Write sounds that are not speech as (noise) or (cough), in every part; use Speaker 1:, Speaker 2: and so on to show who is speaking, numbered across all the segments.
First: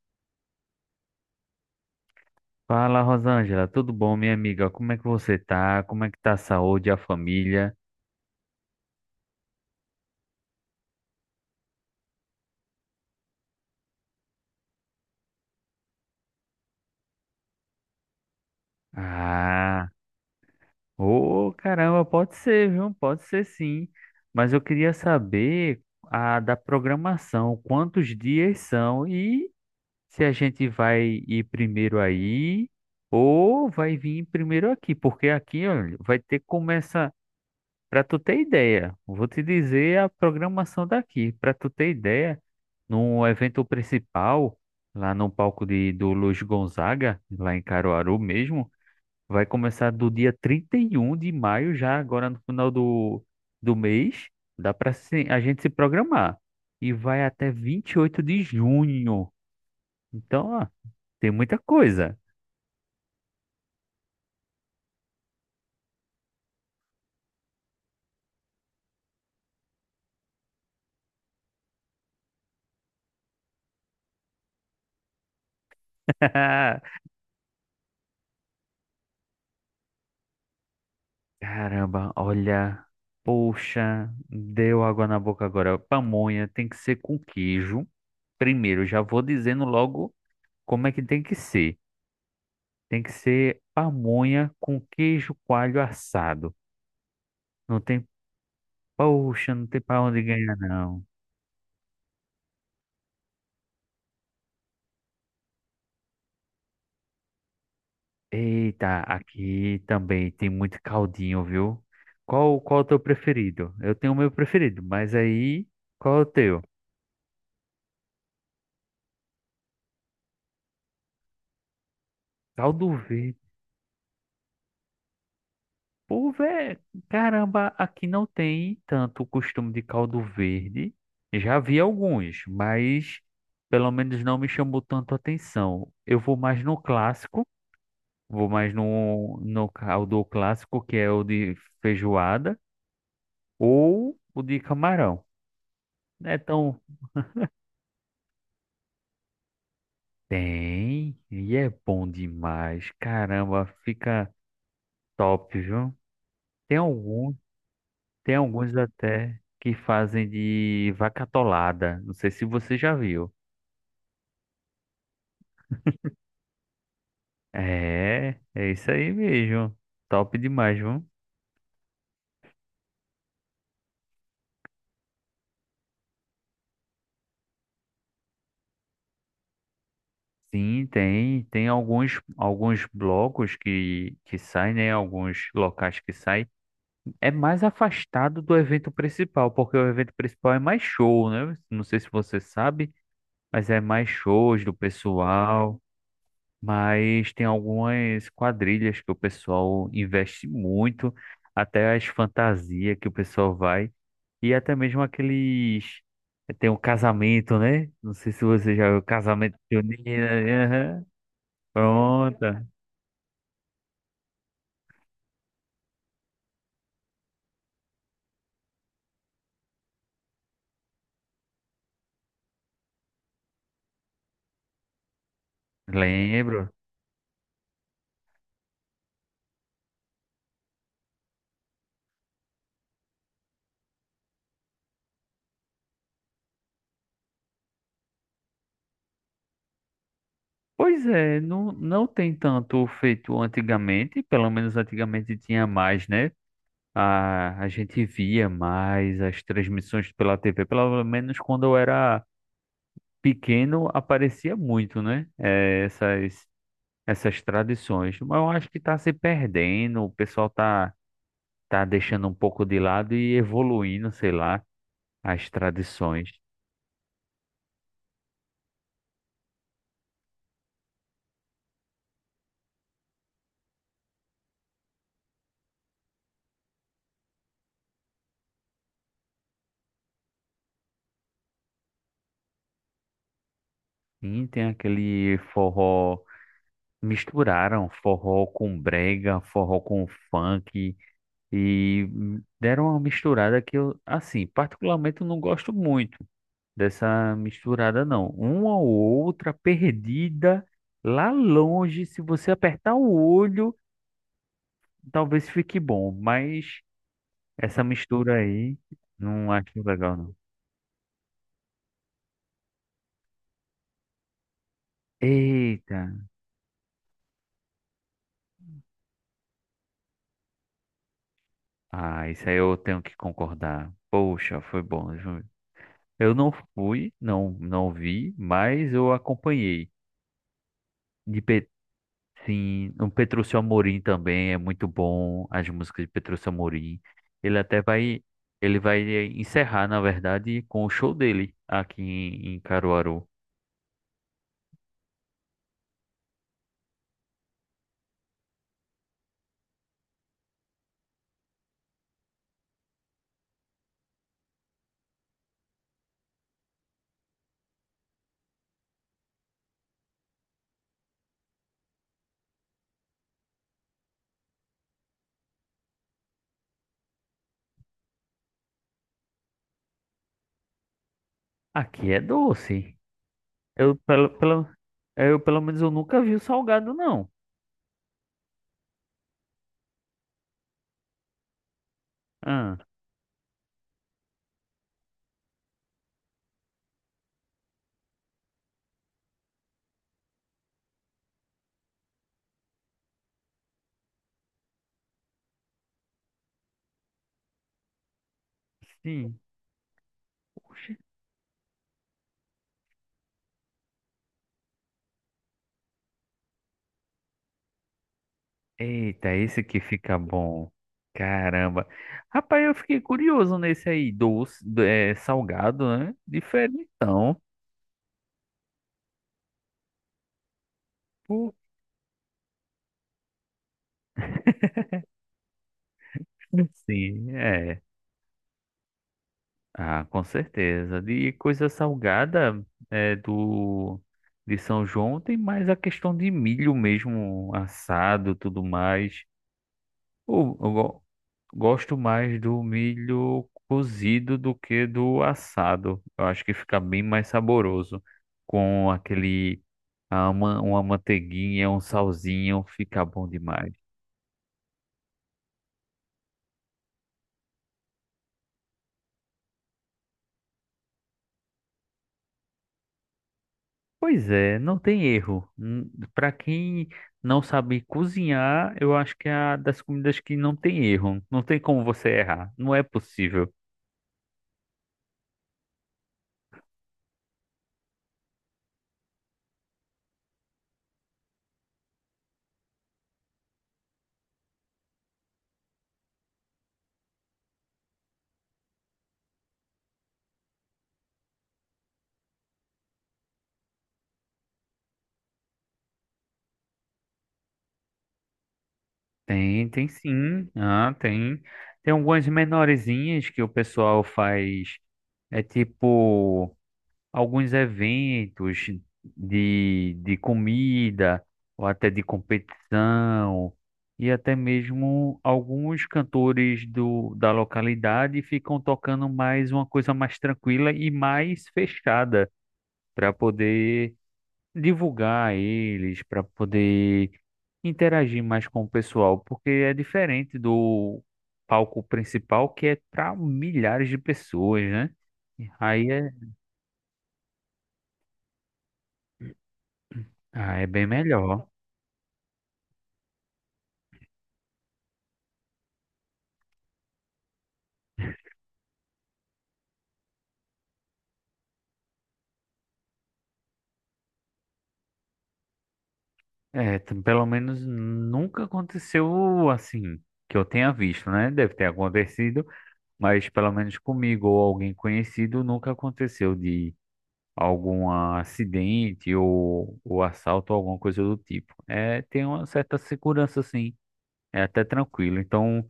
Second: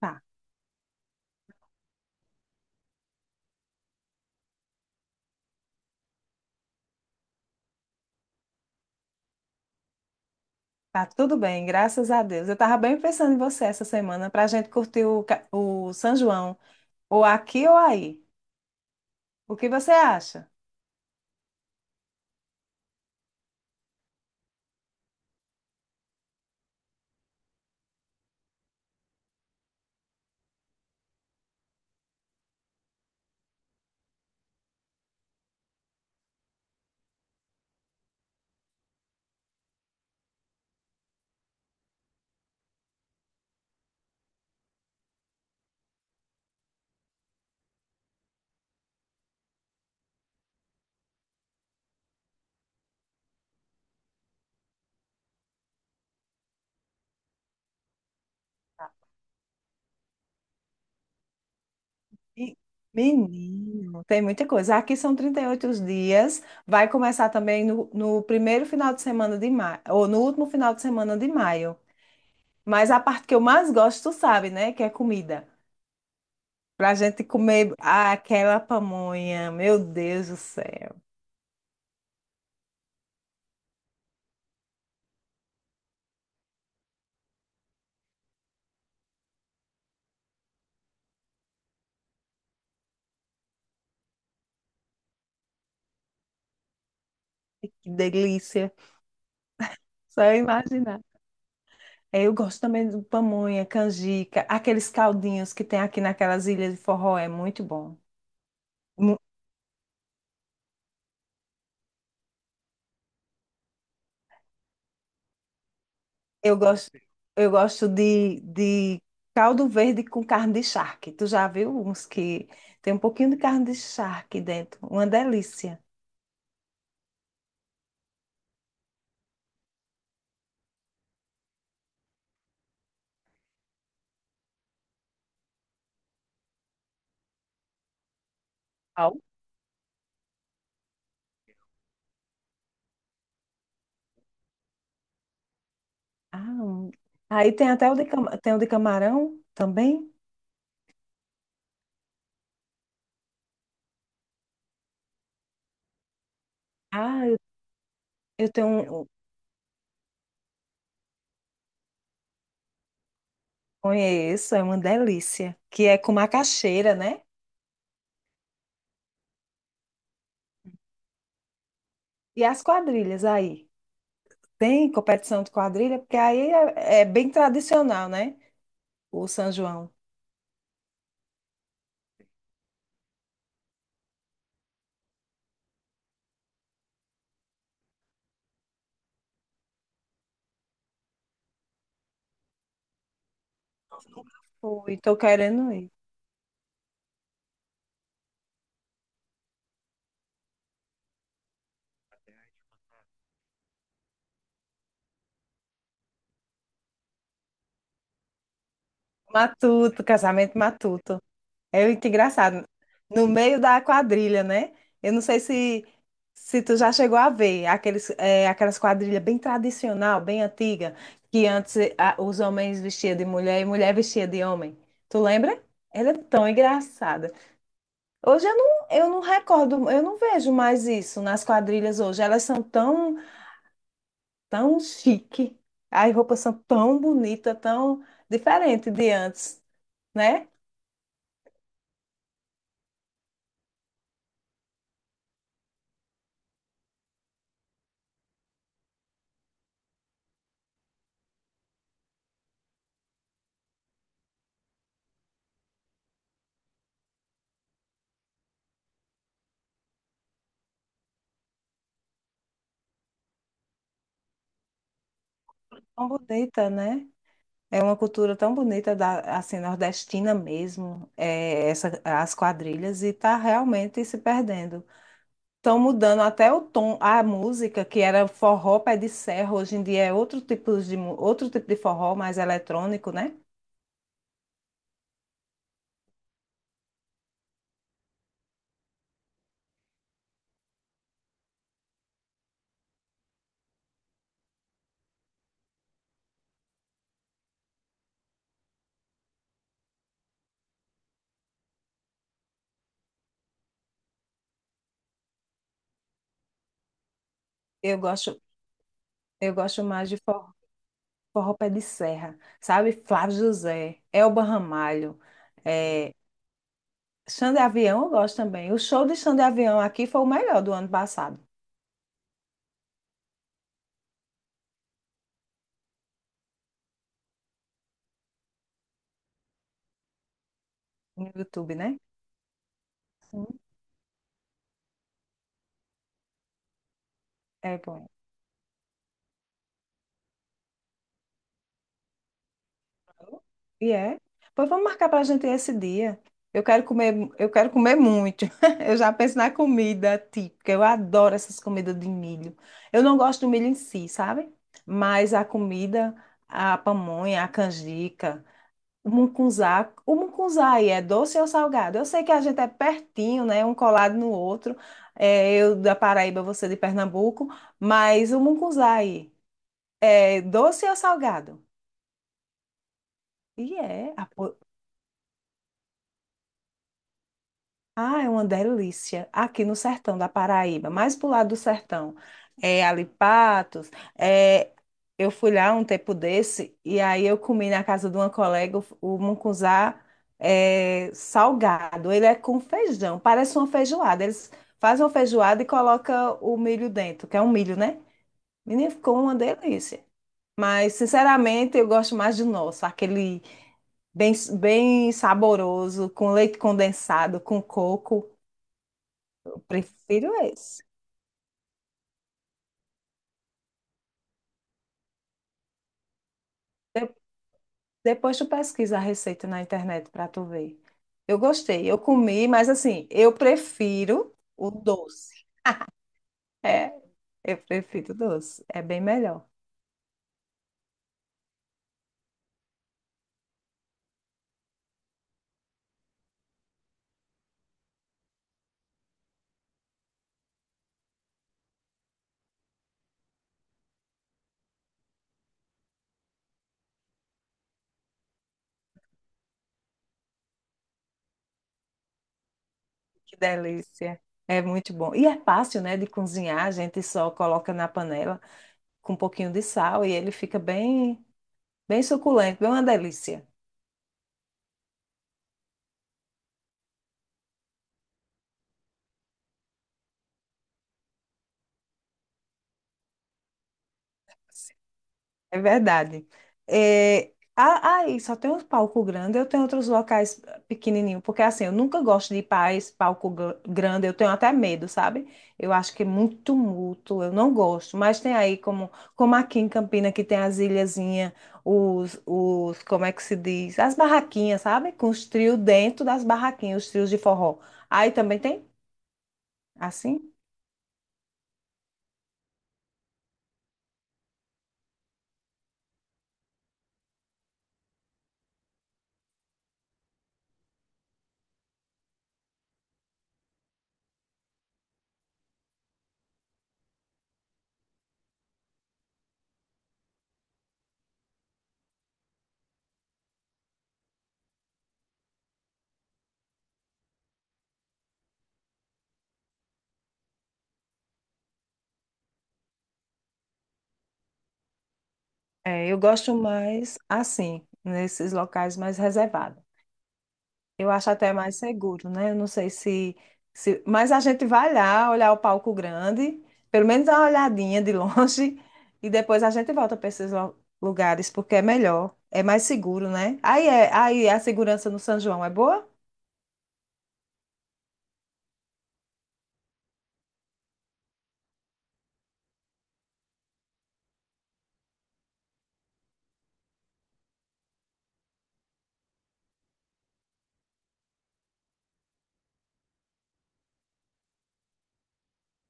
Speaker 1: Tá,
Speaker 2: Fala, Rosângela, tudo bom, minha amiga? Como é que você tá? Como é que tá a saúde, a família?
Speaker 1: tá tudo bem, graças a Deus. Eu tava bem pensando em você essa semana pra gente curtir o São João, ou aqui ou aí. O que
Speaker 2: Ah,
Speaker 1: você acha?
Speaker 2: ô caramba, pode ser, viu? Pode ser sim. Mas eu queria saber a da programação, quantos dias são e se a gente vai ir primeiro aí ou vai vir primeiro aqui, porque aqui, olha, vai ter começa. Para tu ter ideia, vou te dizer a programação daqui. Para tu ter ideia, no evento principal, lá no palco do Luiz Gonzaga, lá em Caruaru mesmo, vai começar do dia 31 de maio, já agora no final do mês. Dá para a gente se programar. E vai até 28 de
Speaker 1: Tá.
Speaker 2: junho. Então, ó, tem muita coisa.
Speaker 1: E- Menino, tem muita coisa. Aqui são 38 os dias. Vai começar também no primeiro final de semana de maio, ou no último final de semana de maio. Mas a parte que eu mais gosto, tu sabe, né? Que é comida. Pra
Speaker 2: (laughs)
Speaker 1: gente comer aquela pamonha. Meu Deus do céu,
Speaker 2: Caramba, olha, poxa, deu água na boca agora. Pamonha tem que ser com queijo. Primeiro, já vou dizendo logo como é que tem que ser. Tem que ser pamonha com queijo coalho assado.
Speaker 1: que
Speaker 2: Não tem,
Speaker 1: delícia.
Speaker 2: poxa, não tem pra onde
Speaker 1: Só
Speaker 2: ganhar,
Speaker 1: imaginar.
Speaker 2: não.
Speaker 1: É, eu gosto também do pamonha, canjica, aqueles caldinhos que tem aqui naquelas ilhas de forró, é muito bom.
Speaker 2: Eita,
Speaker 1: Mu-
Speaker 2: aqui também tem muito caldinho, viu? Qual é o teu preferido? Eu tenho o meu preferido, mas aí, qual é o
Speaker 1: Eu
Speaker 2: teu?
Speaker 1: gosto, eu gosto de caldo verde com carne de charque. Tu já viu uns que tem
Speaker 2: Caldo
Speaker 1: um pouquinho
Speaker 2: verde.
Speaker 1: de carne de charque dentro? Uma delícia.
Speaker 2: Pô, velho, caramba, aqui não tem tanto o costume de caldo verde. Já vi alguns, mas pelo menos não me chamou tanto a atenção. Eu vou mais no clássico, vou mais
Speaker 1: Au.
Speaker 2: no caldo clássico, que é o de feijoada, ou o de camarão. É
Speaker 1: Ah,
Speaker 2: tão.
Speaker 1: hum. Aí tem até o tem o de camarão também.
Speaker 2: Tem, e é bom demais. Caramba, fica top, viu? Tem
Speaker 1: Ah,
Speaker 2: alguns.
Speaker 1: eu,
Speaker 2: Tem
Speaker 1: eu tenho
Speaker 2: alguns até que fazem de vaca atolada. Não sei se você já viu.
Speaker 1: conheço, é uma delícia, que é com macaxeira, né?
Speaker 2: É, é isso aí mesmo. Top demais, viu?
Speaker 1: E as quadrilhas aí. Tem competição de quadrilha, porque aí é bem tradicional, né? O São João.
Speaker 2: Sim, tem alguns, alguns blocos que saem, né? Alguns locais que saem. É mais afastado do evento principal, porque o evento principal é mais show, né? Não sei se você sabe, mas é mais shows do
Speaker 1: Fui, tô querendo
Speaker 2: pessoal.
Speaker 1: ir.
Speaker 2: Mas tem algumas quadrilhas que o pessoal investe muito, até as fantasias que o pessoal vai, e até mesmo aqueles. Tem o casamento, né? Não sei se você já viu casamento
Speaker 1: Matuto,
Speaker 2: junino.
Speaker 1: casamento
Speaker 2: Aham.
Speaker 1: matuto. É muito
Speaker 2: Pronto,
Speaker 1: engraçado. No meio da quadrilha, né? Eu não sei se tu já chegou a ver aqueles, aquelas quadrilhas bem tradicional, bem antiga, que antes os homens vestiam de mulher e mulher vestia de homem. Tu lembra? Ela é tão
Speaker 2: lembro.
Speaker 1: engraçada. Hoje eu não recordo, eu não vejo mais isso nas quadrilhas hoje. Elas são tão chique. As roupas são tão bonitas, tão diferente de antes, né?
Speaker 2: Pois é, não, não tem tanto feito antigamente, pelo menos antigamente tinha mais, né? A gente via mais as transmissões pela TV, pelo menos quando eu era pequeno aparecia muito, né? Essas tradições. Mas eu acho que está se perdendo, o pessoal tá deixando um pouco de lado e evoluindo, sei lá, as
Speaker 1: Tão
Speaker 2: tradições.
Speaker 1: bonita, né? É uma cultura tão bonita da, assim, nordestina mesmo, as quadrilhas, e tá realmente se perdendo. Estão mudando até o tom, a música, que era forró pé de serra, hoje em dia é outro tipo outro tipo de forró, mais eletrônico, né?
Speaker 2: E tem aquele forró, misturaram forró com brega, forró com funk e deram uma misturada que eu, assim, particularmente eu não gosto muito. Dessa misturada, não. Uma ou outra perdida lá longe, se você apertar o olho, talvez fique bom, mas essa
Speaker 1: Eu
Speaker 2: mistura
Speaker 1: gosto,
Speaker 2: aí não
Speaker 1: eu
Speaker 2: acho
Speaker 1: gosto mais de
Speaker 2: legal, não.
Speaker 1: forró, forró pé de serra, sabe? Flávio José, Elba Ramalho.
Speaker 2: Eita!
Speaker 1: É, Xande Avião eu gosto também. O show de Xande Avião aqui foi o melhor do ano passado,
Speaker 2: Ah, isso aí eu tenho que concordar. Poxa, foi bom, viu? Eu não fui, não, não vi, mas eu acompanhei
Speaker 1: no
Speaker 2: de, pe-
Speaker 1: YouTube, né?
Speaker 2: sim, o
Speaker 1: Sim.
Speaker 2: Petrúcio Amorim também é muito bom, as músicas de Petrúcio Amorim. Ele
Speaker 1: É
Speaker 2: até
Speaker 1: bom.
Speaker 2: vai, ele vai encerrar, na verdade, com o show dele aqui em, em Caruaru.
Speaker 1: E é. Pois vamos marcar pra gente esse dia. Eu quero comer muito. (laughs) Eu já penso na comida típica. Eu adoro essas comidas de milho. Eu não gosto do milho em si, sabe? Mas a comida, a pamonha, a canjica, o mucunzá, o mucunzá aí é doce ou salgado? Eu sei que a gente é pertinho, né? Um colado no outro. É, eu da Paraíba, você de Pernambuco. Mas o mucunzá aí é doce ou salgado?
Speaker 2: Aqui é doce.
Speaker 1: E
Speaker 2: Eu
Speaker 1: é.
Speaker 2: pelo menos eu nunca vi o salgado, não.
Speaker 1: Ah, é uma delícia. Aqui no sertão da Paraíba, mais pro lado do sertão.
Speaker 2: Ah,
Speaker 1: É ali Patos. É, eu fui lá um tempo desse e aí eu comi na casa de uma colega o mucunzá é, salgado. Ele é com feijão, parece uma feijoada. Eles fazem uma feijoada e colocam o milho dentro, que é um milho, né? Menina, ficou uma
Speaker 2: sim.
Speaker 1: delícia.
Speaker 2: Oxe.
Speaker 1: Mas, sinceramente, eu gosto mais do nosso, aquele bem, bem saboroso, com leite condensado, com coco.
Speaker 2: Eita, esse que fica
Speaker 1: Prefiro
Speaker 2: bom.
Speaker 1: esse.
Speaker 2: Caramba. Rapaz, eu fiquei curioso nesse aí, doce, é, salgado, né?
Speaker 1: De-
Speaker 2: Diferentão.
Speaker 1: Depois tu pesquisa a receita na internet para tu ver. Eu
Speaker 2: Pô,
Speaker 1: gostei, eu comi, mas assim, eu prefiro o doce. É,
Speaker 2: sim,
Speaker 1: eu
Speaker 2: é.
Speaker 1: prefiro o doce. É bem melhor.
Speaker 2: Ah, com certeza. De coisa salgada é, do de São João tem mais a questão de milho mesmo assado, tudo mais. Eu, eu go- gosto mais do milho cozido do que do assado. Eu acho que fica bem mais saboroso com aquele uma manteiguinha, um salzinho, fica bom
Speaker 1: Que
Speaker 2: demais.
Speaker 1: delícia. É muito bom. E é fácil, né, de cozinhar. A gente só coloca na panela com um pouquinho de sal e ele fica bem, bem suculento, bem uma delícia.
Speaker 2: Pois é, não tem erro. Para quem não sabe cozinhar, eu acho que é a das comidas que não tem erro. Não tem como você errar. Não é possível.
Speaker 1: É verdade. É, aí só tem os palco grande, eu tenho outros locais pequenininho, porque assim, eu nunca gosto de ir para esse palco grande, eu tenho até medo, sabe? Eu acho que é muito tumulto, eu não gosto. Mas tem aí como, como aqui em Campina que tem as ilhazinhas, como é que se diz? As barraquinhas, sabe? Com os trios dentro das barraquinhas, os trios de forró. Aí também tem
Speaker 2: Tem, tem
Speaker 1: assim?
Speaker 2: sim. Ah, tem. Tem algumas menorzinhas que o pessoal faz. É tipo. Alguns eventos de comida, ou até de competição, e até mesmo alguns cantores do, da localidade ficam tocando mais uma coisa mais tranquila e mais fechada, para poder divulgar eles, para poder interagir mais com o pessoal, porque é diferente do palco principal, que é para milhares de pessoas, né?
Speaker 1: É,
Speaker 2: Aí
Speaker 1: eu
Speaker 2: é,
Speaker 1: gosto mais assim, nesses locais mais reservados.
Speaker 2: ah, é bem
Speaker 1: Eu acho até
Speaker 2: melhor.
Speaker 1: mais seguro, né? Eu não sei se... Mas a gente vai lá olhar o palco grande, pelo menos dar uma olhadinha de (laughs) longe, e depois a gente volta para esses lugares, porque é melhor, é mais seguro, né? Aí a segurança no São João é boa?
Speaker 2: É, t- pelo menos nunca aconteceu assim que eu tenha visto, né? Deve ter acontecido, mas pelo menos comigo ou alguém conhecido nunca aconteceu de algum acidente ou assalto ou alguma coisa do tipo. É, tem uma certa segurança, assim, é até tranquilo, então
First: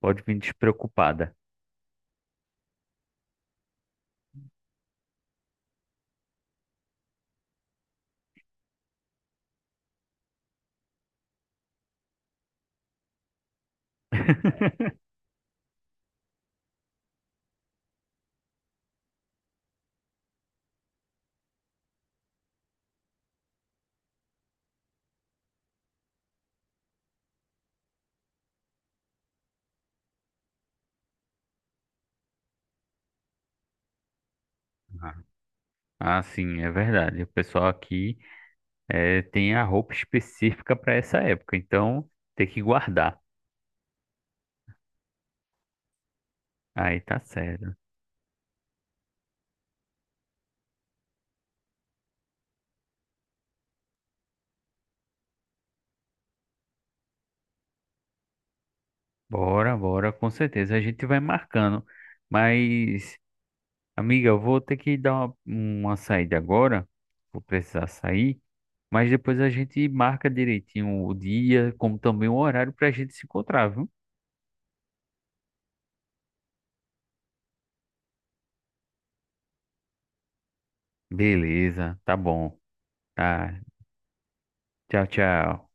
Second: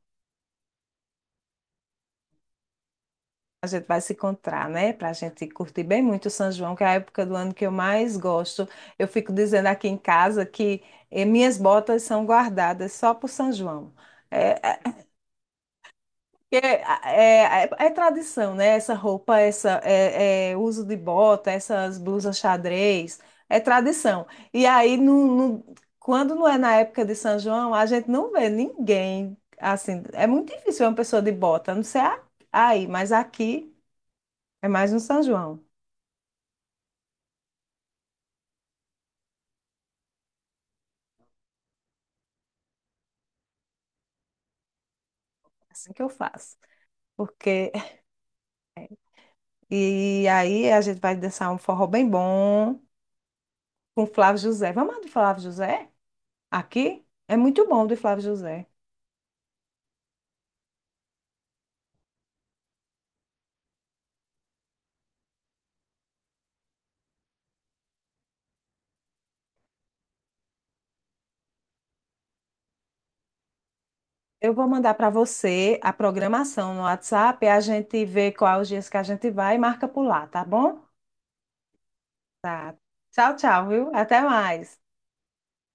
Speaker 2: pode vir despreocupada.
Speaker 1: A gente vai se encontrar, né? Para a gente curtir bem muito o São João, que é a época do ano que eu mais gosto. Eu fico dizendo aqui em casa que minhas botas são guardadas só para o São João. É, É tradição, né? Essa roupa, uso de bota, essas blusas xadrez, é tradição. E aí, quando não é na época de São João, a gente não vê ninguém assim. É muito difícil ver uma pessoa de bota, a não ser aí, mas aqui é mais no
Speaker 2: Ah,
Speaker 1: São João.
Speaker 2: ah, sim, é verdade. O pessoal aqui é, tem a roupa específica para essa época, então tem que guardar.
Speaker 1: É assim que eu faço.
Speaker 2: Aí tá
Speaker 1: Porque
Speaker 2: certo.
Speaker 1: (laughs) e aí a gente vai dançar um forró bem bom com Flávio José. Vamos lá do Flávio José? Aqui é muito bom do Flávio José.
Speaker 2: Bora, bora, com certeza. A gente vai marcando. Mas, amiga, eu vou ter que dar uma saída agora. Vou precisar sair. Mas depois a gente marca direitinho o dia, como também o horário para a gente se encontrar, viu?
Speaker 1: Eu vou mandar para você a programação no WhatsApp, e a gente vê quais os dias que a gente vai e marca por lá, tá bom?
Speaker 2: Beleza, tá bom.
Speaker 1: Tchau,
Speaker 2: Tá.
Speaker 1: tchau, viu? Até mais.
Speaker 2: Tchau, tchau.